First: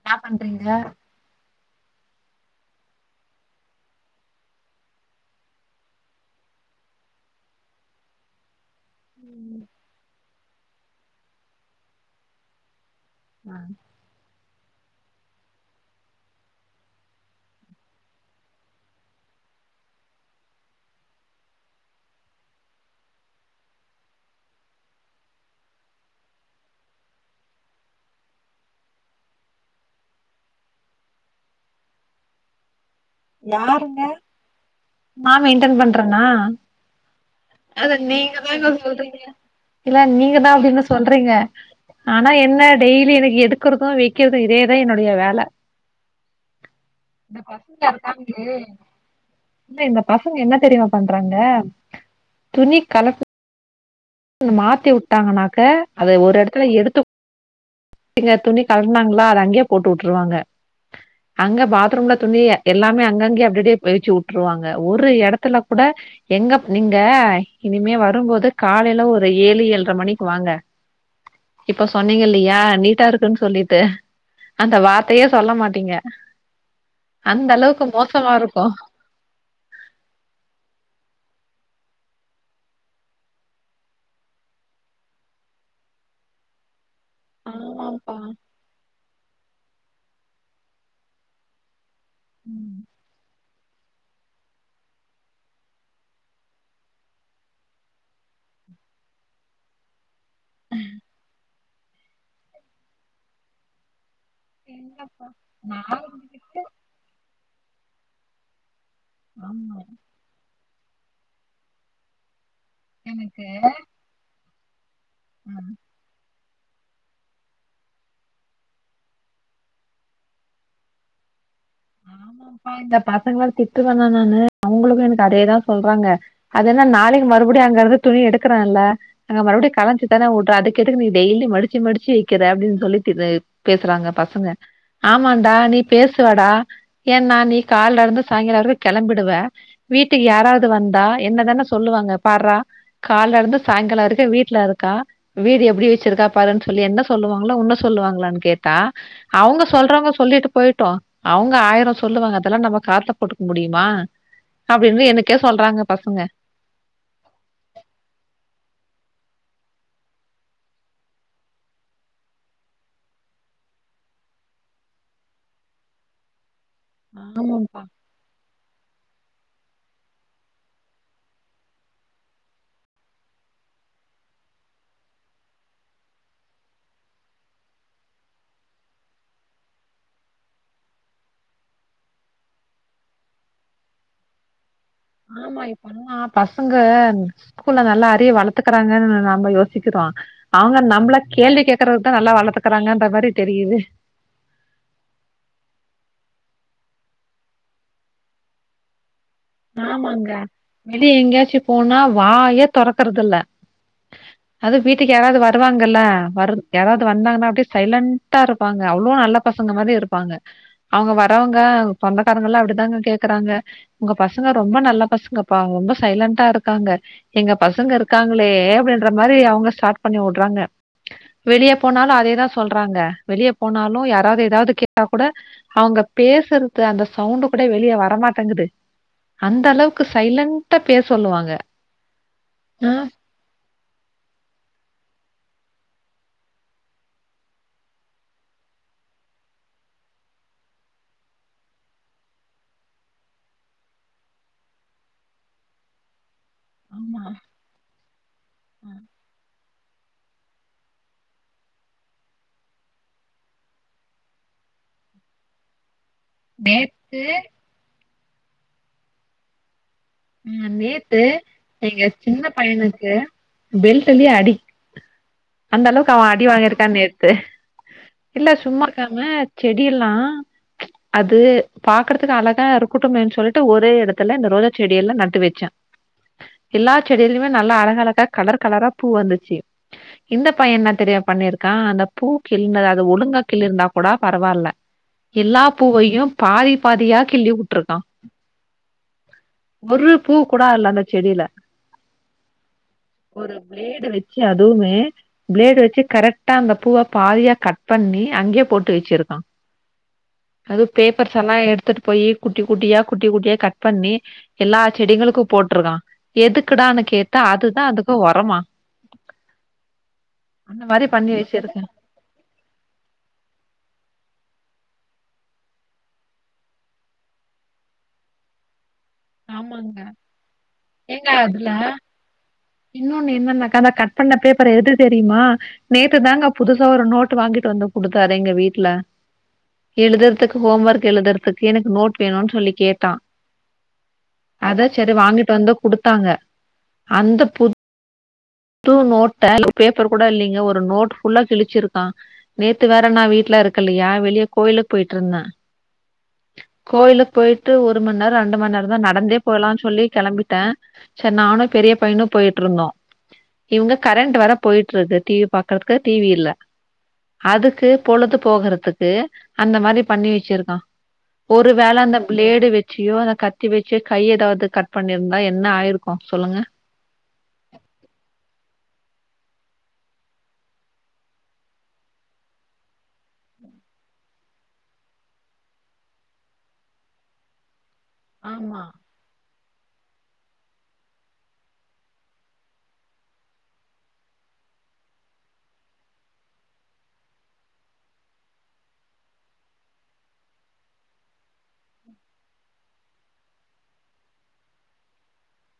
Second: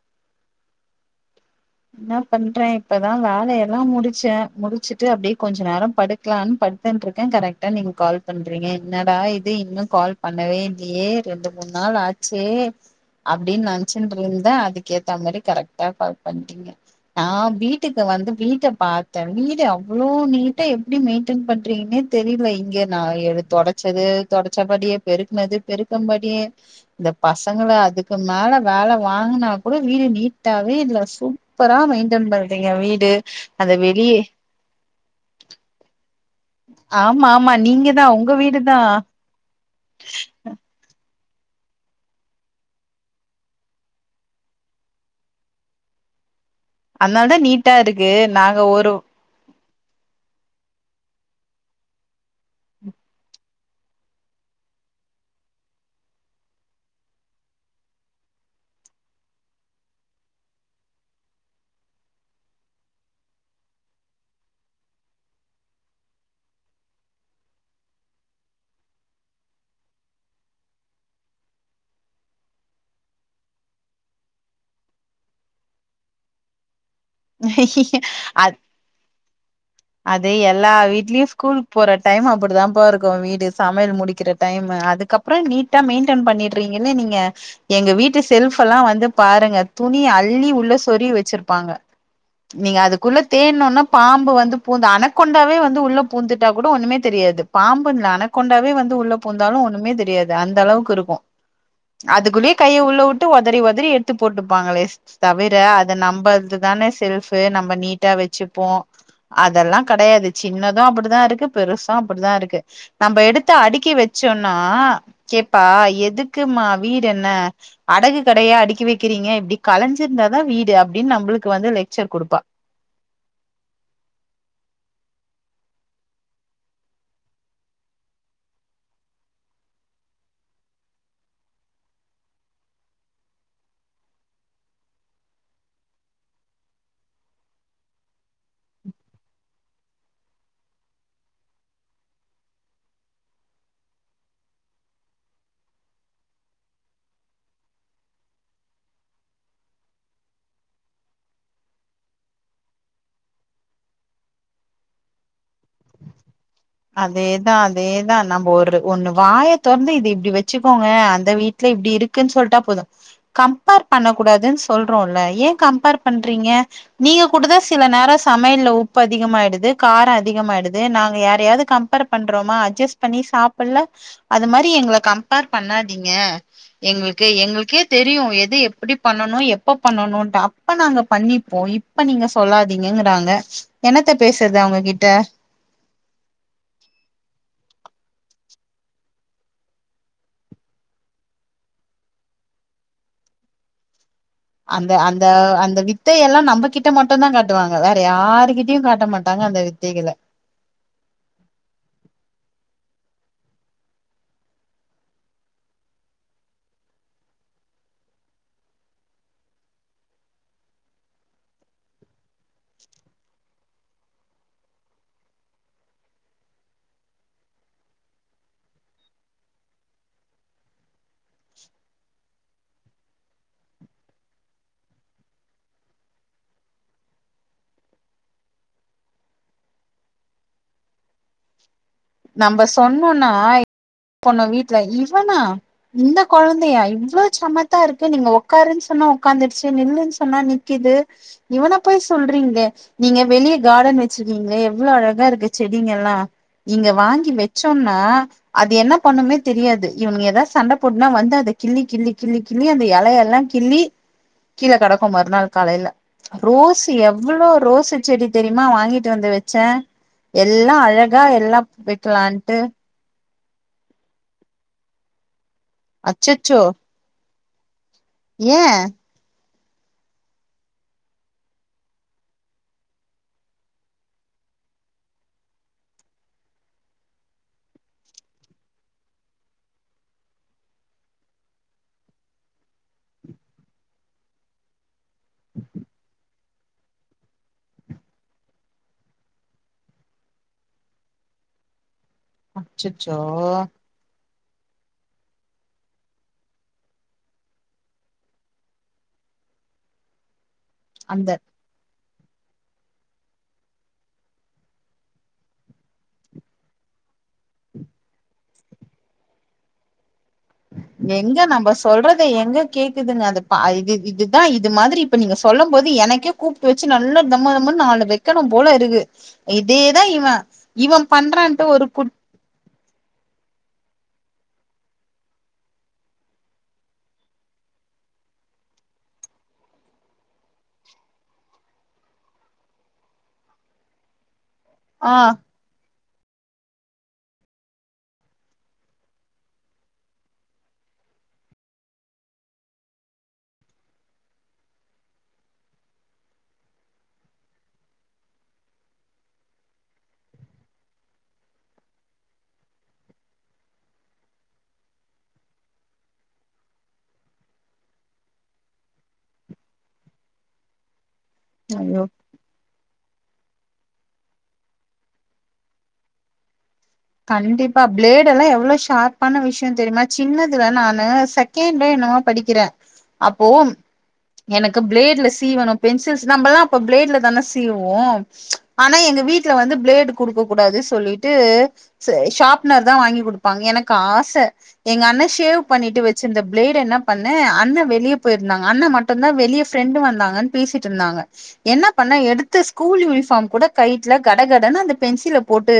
இன்னா பண்றீங்க என்ன பண்றே இப்பதா வேலையெல்லா முடிச்சே முடிச்சுட்டு அப்டியே கொஞ்ச நேரோ படுக்கலான் பட்த்துன்றுக்கே கரெக்ட்டா நீங் கால் பண்றீங்க என்னடா இது இன்னு கால் பண்ணவே இல்லியே ரெண்டு மூண் நாள் ஆச்சே அப்டின் நென்ச்சுன்றுந்தே அதுக்கு ஏத்த மாரி கரெக்டா கால் பண்றீங்க நா வீட்டுக்கு வந்து வீட்ட பாத்தே வீடு அவ்ளோ நீட்டா எப்டி மெயின்டெய்ன் பண்றீங்ன்னே தெரில இங்க நா எ தொடச்சது தொடச்சபடியே பெருக்னது பெருக்கும்படியே இந்த பசங்க லா அதுக்கு மேல வேல வாங்குனா கூட வீடு நீட்டாவே இல்ல சூப்பரா மெயின்டன் பண்றீங்க வீட் யாருங்க நா மெயின்டன் பண்றே நா ஆமா ஆமா நீங்க அத தா உங்க வீடு நீங்கதாங்க தா சொல்றீங்க இல்ல நீங்க தா அப்டினு சொல் நீங்க ஆனா என்ன டெய்லி எனக்கு எடுக்குறது வெக்குற்து இதேதா என்னுடைய வேல அன்னால தா நீட்டா இருக்கு ஏ நாங்க ஒரு இல்ல இந்த பசங்க என்ன தெரியு பண்றாங்க துணி கலப்பு மாத்தி உட்டாங்கன்னாக்க அத ஒரு எடத்துல எடுத்து நீங்க துணி கலட்னாங்களா அத அங்கேயே போட்டு உட்ருவாங்க அங்க பாத்ரூம்ல துணி எல்லாமே அங்கங்கயே அப்டப்டியே [unintelligible] உட்ருவாங்க ஒரு எடத்துல கூட எங்க நீங்க இனிமே வரும்போது காலையில ஒரு ஏழு ஏழ்ர மணிக்கு வாங்க இப்ப சொன்னீங்க இல்லியா நீட்டா இருக்குன்னு சொல்லிட்டு அந்த வார்த்தயே சொல்ல மாட்டீங்க அந்த அளவுக்கு மோசமாருக்கு து எல்லா வீட்லியு ஸ்கூலுக் போற டைம் அப்படிதான்பாருக்கு வீடு சமையல் முடிக்கிற டைம்மு அதுக்கப்றோ நீட்டா மெயின்டென் பண்ணிட்றீங்க இல்ல நீங்க எங்க ஆமாப்பா வீட்டு செல்ஃப் எல்லா வந்து பாருங்க துணி அள்ளி உள்ள சொறிவ் வச்சிருப்பாங்க நீங்க ம் அதுக்குள்ள தேன் னோனா பாம்பு வந்து பூந்து அனக்கோண்டாவே வந்து உள்ள பூந்துட்டா கூட ஒண்ணுமே தெரியாது பாம்புன்ல அனக்கோண்டாவே வந்து உள்ள பூந்தாலு ஒண்ணுமே தெரியாது அந்தளவுக்கு இருக்கு அதுக்குள்ளியே கைய உள்ள வுட்டு ஒதறி ஒதறி எடு த்துப் போட்டுப்பாங்களே எங்கப்பா தவிர நா அத வந்துட்டு நம்மல்துதானே செல் ஃபு நம்ப நீட்டா வச்சுப்போ ஆமா அதெல்லா கெடயாது சின்ன து அப்புடிதா இருக்கு பெருசு அப்புடிதா இருக்கு நம்ம எனக்கு எடுத்து அடுக்கி வச்சோன் னா ஆ கேப்பா எதுக் க்குமா வீடு என்ன அடகு கடையா அடுக்கி வக்கிறீங்க இப்டி கலைஞ்சிருந்தாதா வீடு அப்டின் நம்ளுக்கு ஆமாப்பா இந்த பசங்கள திட்டுவனா நானு அவங்ளுக்கு எனக்கு அதேதா சொல்றாங்க அது என்னா நாளைக்கு மறுபடியும் அங்கருந்து துணி எடுக்கறல அங்க மறுபடியும் கலஞ்சி தானே வுட்ற அதுக்கெதுக்கு நீ டெய்லி மடிச்சு மடிச்சு வக்கிற அப்டின் சொல்லி திட் பேசறாங்க பசங்க ஆமான்டா நீ பேசுவடா ஏன்னா நீ கால்லருந்து சாயங்கால வரைக்கு கெளம்பிடுவ வீட்டுக்கு யாராவது வந்தா என்னதான சொல்லுவாங்க பார்றா கால்லருந்து சாயங்கால வரைக்கும் வீட்ல இருக்கா வீடு எப்டி வச்சிருக்கா பாருன்னு சொல்லி என்ன சொல்லுவாங்ளா உன்ன சொல்லுவாங்ளான் கேட்டா அவங்க சொல்றவங்க சொல்லிட்டு போயிட்டும் அவங்க ஆயிரம் சொல்லுவாங்க அதெல்லா நம்ம காதுல போட்டுக்க முடியுமா அப்டி இப்டி எனக்கே சொல்றாங்க பசங்க அதேதா அதேதா நம்ம ஒரு ஒண்ணு வாய தொறந்து இது இப்டி வச்சுகோங்க அந்த வீட்ல இப்டி இருக்குன் சொல்ட்டா போது கம்பேர் பண்ண கூடாதுன் சொல்றோல்ல ஏன் கம்பேர் பண்றீங்க நீங்க கூடுதா ஆமாப்பா சில நேரம் சமையல்ல உப்பு உப்பு அதிகமாயிடுது கார அதிகமாயிடுது நாங்க யாரையாது கம்பேர் பண்றோமா அட்ஜஸ் பண்ணி சாப்பல்ல அது மாரி எங்கல கம்பேர் பண்ணாதீங்க எங்ளுக்கு எங்ளுக்கே தெரியு எது எப்டி பண்ணணு எப்ப பண்ணணுன்டு அப்ப நாங்க பண்ணிப்போம் இப்ப நீங்க சொல்லாதீங்கங்றாங்க என்னத்த பேசுறது அவங்க கிட்ட ஆமா இப்பல்லா பச பசங்க ஸ்கூல்ல நல்லா அறிவ வளத்துக்கறாங்கனு நம்ம யோசிக்கிறோ அவங்க நம்ள கேள்வி கேக்குறதுக்குதா நல்லா வளர்த்துக்கறாங்கன்ற மாரி தெரிது அந்த அந்த அந்த வித்தையல்லா நம்ம கிட்ட மட்டுந்தா காட்டுவாங்க வேற யாருகிட்டியு காட்ட மாட்டா ஆமாங்க வெளிய எங்கயாச்சும் போனா வாயேத் தொறக்றதுல்ல அது வீட்டுக்கு யாராவது வருவாங்கல்ல யாராவது வந்தாங்கனா அப்டியே சைலண்டா இருப்பாங்க அவ்ளோ நல்ல பசங்க மாரி இருப்பாங்க அவங்க வறவங்க சொந்தக்காரங்கலா அப்டிதாங்க கேக்குறாங்க உங்க பசங்க ரொம்ப நல்ல பசங்கபா ரொம்ப சைலண்ட்டா இருக்காங்க எங்க பசங்க இருக்காங்ளே அப்டின்ற மாரி அவங்க ஸ்டார்ட் பண்ணிவுட்றாங்க வெளிய போனாலு அதேதா சொல்றாங்க வெளிய போனாலும் யாராவது ஏதாவது கேட்டா கூட அவங்க பேசுறது அந்த சவுண்டு கூட வெளியே வரமாட்டேங்குது அந்த அளவுக்கு சைலன்டா பேச சொல்லுவாங்க நம்ம ஆ சொன்னோனா பொண்ண வீட்ல இவனா இந்த கொழந்தையா இவ்ளோ சமத்தாருக்கு நீங்க உக்காருன் சொன்னா உட்காந்துருச்சு நில்லுன் சொன்னா நிக்குது இவனா போய் சொல்றீங்ளே நீங்க வெளிய கார்டன் வச்சிருக்கீங்ளே எவ்ளோ அழகா இருக்கு செடிங்கல்லா இங்க ஆமா. வாங்கி வச்சோன்னா [inaudible] அது என்ன பண்ணுமே தெரியாது இவனுங்க எதா சண்ட போட்னா வந்து அத கிள்ளி கிள்ளி கிள்ளி கிள்ளி அந்த இலையெல்லா கிள்ளி கீழ கெடக்கும் மறுநாள் காலைல நே ரோஸ் எவ்ளோ ரோசு செடி தெரியுமா வாங்கிட்டு வந்து வச்ச ம் எல்லா நேத்து அழகா எல்லா எங்க சின்ன வெக்கலான்ட்டு பையனுக்கு அ பெல்டல்யே அடி அந்த அளவுக்கு அவ அடி அச்சச்சோ வாங்கியிருக்கான்னே தெ இல்ல ஏ சும்மாக்காம செடி எல்லா அது பாக்கறதுக்கு அழகா இருக்கட்டுமேன்னு சொல்ட்டு ஒரே இடத்துல இந்த ரோஜா செடியெல்லா நட்டு வச்சே எல்லா செடியிலயுமே நல்லா அழகழகா கலர் கலரா பூ வந்துச்சு இந்த பைய என்ன தெரிய பண்ணிருக்கா அந்த பூ கிள்னது அத ஒழுங்கா கிள்ளி இருந்தா கூட பரவால்ல எல்லா பூவையு பாதி பாதியா கிள்ளி வுட்ருக்கா ஒரு பூ கூட அல்ல அந்த செடியில அச்சச்சோ சி அதுவுமே ஃபிளேடு வச்சு கரெக்டா அந்த பூவ பாதியா கட் பண்ணி அங்கயே போட்டு வச்சிருக்கா அது அந்த பேப்பர்ஸ் எல்லா எடுத்துட்டு போயி குட்டி குட்டியா குட்டி குட்டியா கட் பண்ணி எல்லா செடிகளுக்கு போட்ருக்கா எதுக்குடான்னு கேட்டா அதுதா அதுக்கு ஒரமா அந்த மாரி பண்ணி எங்க நம்ப வச்சிருக்கா சொல்றத எங்க கேக்குதுங்க அது ப இது இதுதா இத் இது மாதிரி இப்ப நீங்க சொல்லம் போது எனக்கே கூப்ட்டு வச்சு நல்ல தம்மதம்மனு நாலு வைக்கணும் போல இருக்கு ஆமாங்க இதேதா இவ இவன் ஏங்க பண்றான்ட்டு அதுல ஒரு குட் இன்னொன்னு என்னன்னாக்கா நா கட் பண்ண பேப்பர் எது தெரியுமா நேத்து தாங்க புதுசா ஒரு நோட்டு வாங்கிட்டு வந்து குடுத்தாரு எங்க வீட்டுல எழுதற்துக்கு ஹோம் வர்க் எழுதற்துக்கு எனக்கு நோட் வேணுன்னு சொல்லி கேட்டா அதா சரி ஆ வாங்கிட்டு வந்த குடுத் டாங்க அந்த புத் து நோட்ட அதுல ஒரு பேப்பர் கூட இல்லிங்க ஒரு நோட் ஃபுல்லா கிழிச்சிருக்கா நேத்து வேற நா வீட்டுல இருக்கல்லையா வெளியே கோயிலுக் போய்ட்டிருந்தே கோயிலுக்கு போய்ட்டு ஒரு மண் நேர ரெண்டு மண் நேரந்தா நடந்தே போயலான்னு சொல்லி கெளம்பிட்டே செ நானு பெரிய பையனு போயிட்டிருந்தோ இவங்க கரண்ட் வேர போய்ட்டிருக்கு டி வி பாக்கறதுக்கு டி வி இல்ல அதுக்கு பொழுது போகறதுக்கு அந்த மாரி பண்ணி வச்சிருக்கா ஒரு வேல ஐயோ அந்த ஃபிளேடு வச் சியோ அத கத்தி வச்சி கைய ஏதாவது கட் பண்ணிருந்தா என்ன ஆயிருக்கு சொல்லுங்க கண்டிப்பா ஃப்ளேடெல்லா எவ்வளோ ஷார்பான விஷயந் தெரியுமா சின்னதுல நானு செகண்ட்ல என்னமோ படிக்கிறே அப்போ எனக்கு ஃப்ளேட்ல சீவணு பென்சில்ஸ் நம்மெல்லா அப்ப ஃப்ளேட்ல தானே சீவ் வோ ஆமா ஆனா எங்க வீட் ல வந்து ஃப்ளேடு குடுக்க கூடாது சொல்லீட்டு சு ஷார்ப்னர் தா வாங்கி குடுப்பாங்க எனக்கு ஆச எங்க அண்ண ஷேவ் பண்ணிட்டு வச்சிருந்த பிளேட என்ன பண்ண அண்ண வெளியே போயிருந்தாங்க அண்ண மட்டுந்தா வெளிய ஃப்ரெண்டு வந்தாங்கன்னு பேசிட்டு இருந்தாங்க என்ன பண்ணே எடுத்து ஸ்கூல் யூனிஃபார்ம் கூட கழ்ட்ல கடகடன்னு அந்த பென்சில போட்டு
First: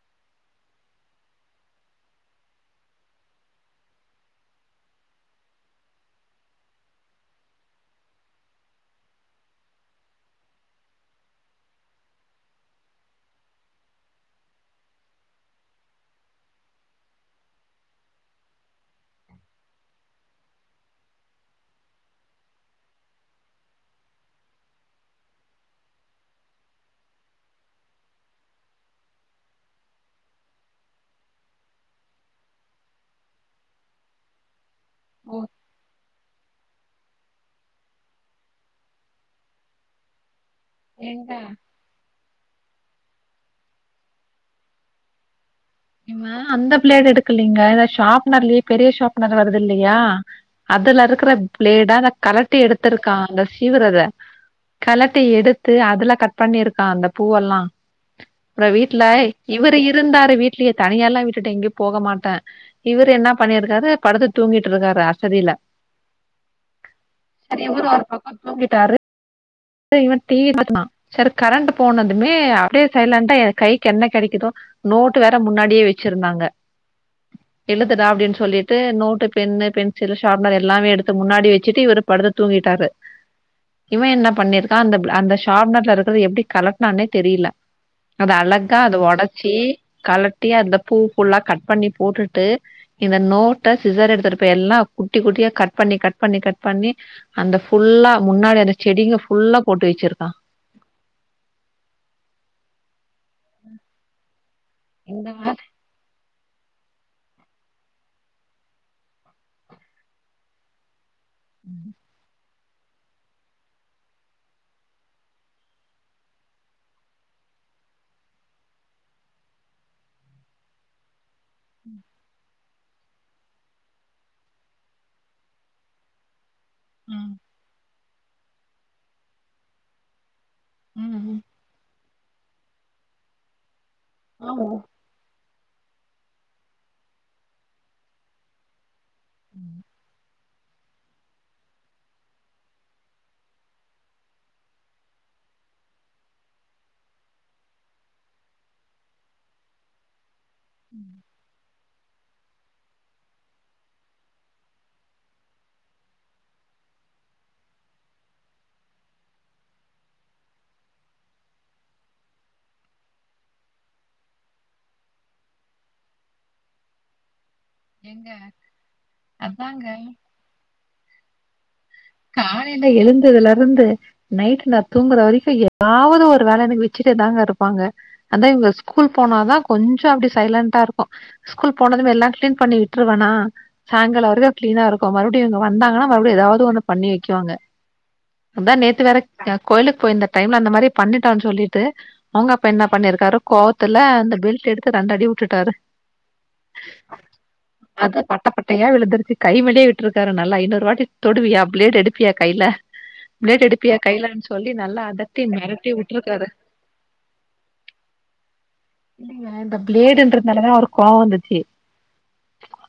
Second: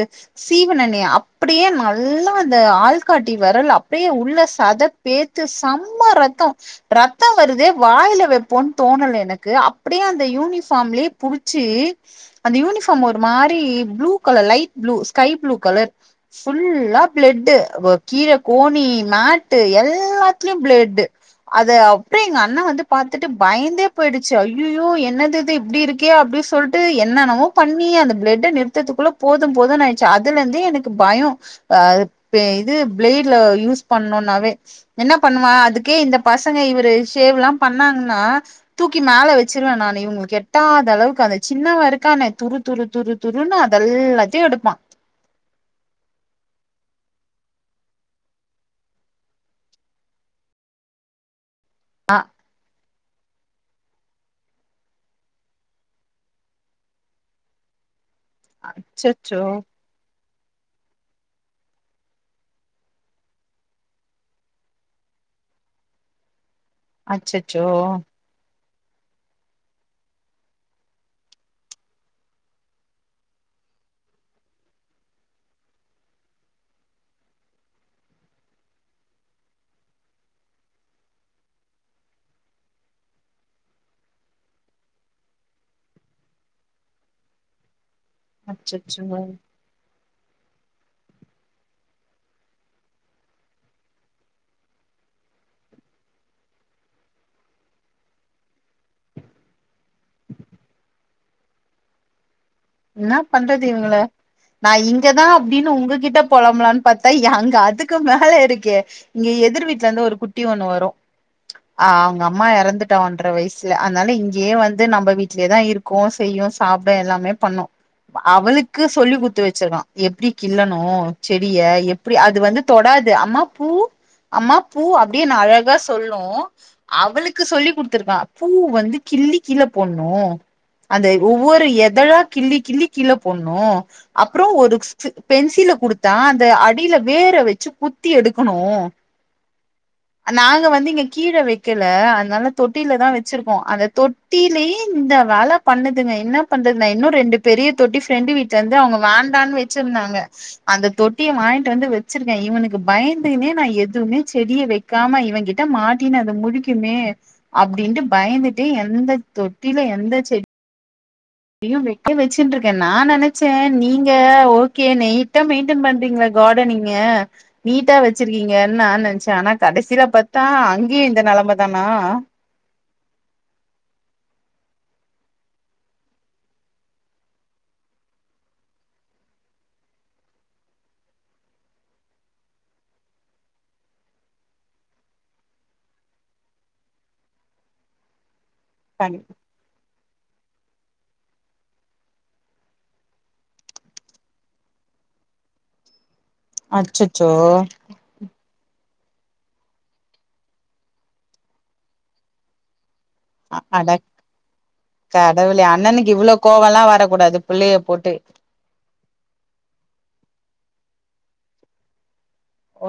சீவுனே அப்படியே நல்லா அந்த ஆள்காட்டி வெரல் அப்டியே உள்ள சத பேத்து சம்ம ரத்தோ ரத்தம் வருதே வாயில வைப்போன் தோணல எனக்கு அப்படியே அந்த யூனிபார்ம்லயே புடிச்சி அந்த யூனிஃபார்ம் ஒரு மாரி blue colour light blue sky blue colour ஃபுல்லா ப்ளட்டு் கீழ கோணி மேட்டு எல்லாத்துலயு ப்ளட்டு் அத அப்டியே எங்க அண்ணா வந்து பாத்துட்டு பயந்தே போயிடுச்சு அய்யய்யோ என்னதிது இப்டி இருக்கே அப்டி சொல்ட்டு என்னென்னமோ பண்ணி அந்த ப்ளட்ட நிறுத்தற்துகுள்ள போதும் போதுன்னு ஆயிச்சு அதுல இருந்தே எனக் பயோ அ பே இது பிளேட்ல யூஸ் பண்ணுன்னாவே என்ன ஓ பண்ணுவா அதுக்கே இந்த பசங்க இவரு ஷேவ் எல்லா பண்ணாங்கன்னா தூக்கி மேல வச்சிருவே நானு இவங்களுக்கு எட் டாத அளவுக்கு ஏங்க அந்த சின்னவெ இருக்கானே துரு துரு துரு துருன்னு அத எல்லாத்தையு எடுப்பா இவெ அந்த பிளேட எடுக்கலீங்க இத ஷார்ப்னர்லயே பெரிய ஷார்ப்னர் வருது இல்லையா அதுல இருக்கற ப்ளேடால கலட்டி எடு த்துருக்கா அந்த சீவரத களட்டி எடுத்து அதுல கட் பண்ணிருக்கா அந்த பூவெல்லா ப்ரோ வீட்ல அச்சச்சோ இவரு இருந்தாரு வீட் இல்லயே தனியால்லா விட்டுட்டு எங்கேயும் போக மாட்டே இவரு என்ன பண்ணிருக்காரு படுத்து தூங்கிட்ருக்காரு அசதில சரி அச்சச்சோ இவரு ஒரு பக்கம் தூங்கிட் டாரு இவன் டி வி [inaudible] சரி கரண்ட் போனதுமே அப்டியே சைலண்டா கைக்கு என்ன கெடைக்குதோ நோட் வேற முன்னாடியே வச்சிருந்தாங்க எழுதுடா அப்டின்னு சொல்லிட்டு நோட்டு பென்னு பென்சில் ஷாப்னர் எல்லாமே எடுத்து முன்னாடி வச்சுட்டு இவரு படுத்து தூங்கிட்டாரு இவன் என்ன பண்ணிருக்கா அந்த அந்த ஷாப்னர்ல இருக்கறத எப்படி கலட்னானே தெரில அது அழகா அத அச்சச்சோ ஒடச்சி கலட்டி அந்த பூ ஃபுல்லா கட் பண்ணி போட்டுட்டு இந்த நோட்ட சிசர் எடுத்துட்டுப்ப எல்லா குட்டி குட்டியா கட் பண்ணி கட் பண்ணி கட் பண்ணி அந்த ஃபுல்லா முன்னாடி அந்த செடிங்க ஃபுல்லா போட்டு வச்சிருக்கான் என்னா பண்றது இவங்கள நா இங்கதா இந்த அப்படின்னு உங்ககிட்ட பொலம்பலான் பத்தா அங்க அதுக்கு மேல இருக்கே இங்க எதிர் வீட்ல இருந்து ஒரு குட்டி ஒன்னு வரும் ஆ அவங்க அம்மா இறந்து வந்துட்டா ஒன்ற வயசு அதனால இங்கேயே வந்து நம்ம வீட்டிலயே தான் இருக்கும் செய்யும் சாப்புடும் எல்லாமே பண்ணு அவளுக்கு சொல்லி குடுத்து வச்சிருக்கோம் எப்படி கில்லன்னும் செடிய எப்படி அது வந்து தொடாது அம்மா பூ அம்மா பூ அப்படியே அழகா சொல்லும் மாரி அவளுக்கு சொல்லி கொடுத்து இருக்கா பூ வந்து கிள்ளி கீழ போடுன்னும் அது ம் ஒவ்வொரு எதழ கிள்ளி கிள்ளி கீழ போடணும் அப்புறம் ஆமா ஒரு பென்சி சுத்தில குடுத்தா அந்த அடியில வேற வச்சு குத்தி எடுக்கணும் நாங்க வந்து இங்க கீழே வைக்கல அதனால தொட்டியில தா வச்சிருக்கோம் அந்த தொட்டியிலே இந்த வேல பண்ணுதுங்க என்ன பண்றது இன்னும் ரெண்டு பெரிய தொட்டி ப்ரெண்டு வீட்டுல இருந்து அவங்க வேண்டான்னு வச்சிருந்தாங்க அந்த தொட்டிய வாங்கிட்டு வந்து வச்சிருக்கே இவனுக்கு பயந்துனே நா எதுவுமே செடிய வைக்காம இவன் கிட்ட மாட்டினு அது முழிக்குமே அப்படின்ட்டு பயந்துட்டு எந்த தொட்டில எந்த செடி வச்சுட்டு இருக்கே நா நினைச்சேன் நீங்க ஓகே நீட்டா மெயின்டென் பண்றீங்கள கார்டனிங்க நீட்டா எங்க வச்சிருக்கீங்கன்னு நா நினைச்சேன் ஆனா அதாங்க கடைசியில பார்த்தா அங்கேயும் இந்த நிலமா [unintelligible] நா காலையில எழுந்ததுல இருந்து நைட் நா தூங்குற வரைக்கும் ஏதாவது ஒரு வேல எனக்கு வச்சிக்கிட்டேதாங்க இருப்பாங்க அந்தா இவங்க ஸ்கூல் போனாதான் கொஞ்சம் அப்படி சைலண்டா இருக்கும் ஸ்கூல் போனதுமே எல்லாம் கிளீன் பண்ணி விட்டுருவேன்னா சாயங்காலம் வரைக்கும் கிளீனா இருக்கும் மறுபடியும் இவங்க வந்தாங்கன்னா மறுபடியும் ஏதாவது ஒண்ணு பண்ணி வைக்காங்க அதா நேத்து வேற கோயிலுக்கு போயிருந்த டைம்ல அந்த மாதிரி பண்ணிட்டான்னு சொல்லிட்டு அவங்க அப்ப என்ன பண்ணிருக்காரு கோவத்துல இந்தந்த பெல்ட் எடுத்து ரெண்டு அடி விட்டுட்டாரு அச்சச்சோ பட்டப்பட்டட்டையா விழுதுருச்சு கைமலியே விட்டு இருக்காரு நல்ல ஐநூறுவட்டி தொடுவையா பிளேட் எடுப்பியா கைல பிளேட அட எடுப்பியா கைலு சொல்லி நல்லா அதத்தி கடவுளே மிரட்டி அண்ணனுக்கு இவ்ளோ விட்டுருக்காரு கோவல்லா வரக்கூடாது புள்ளைய போட்டு இ இந்த பிளேடன்றதுலதா கோவ வந்துச்சு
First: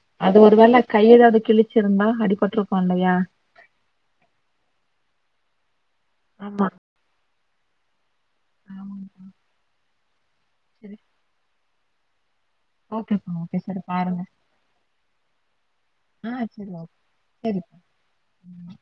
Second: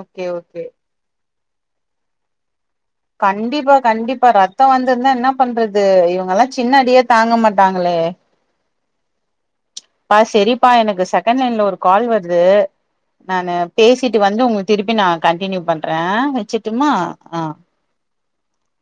ஓகே அது ஒரு ஓகே வேள கைல வச் கிழச்சிருந்தா அடிப்பட்டு பா இல்லையா கண்டிப்பா கண்டிப்பா ரத்தம் வந்திருந்தா என்ன பண்றது இவங்க எல்லாம் ஆமா சின்ன அடியே தாங்க மாட் ட்டாங்களே ஆமா பா சரிப்பா சரி எனக்கு செகண்ட் ஹண்ட் லைன்ல ஒரு கால் வர் து ஓகே நானு ஓகே சரி பேசிட்டு பாருங்க வந்து உங்க திருப்பி நா கண்டினியூ பண் றே வேச்சுட்டுமா ஆஹ் உம்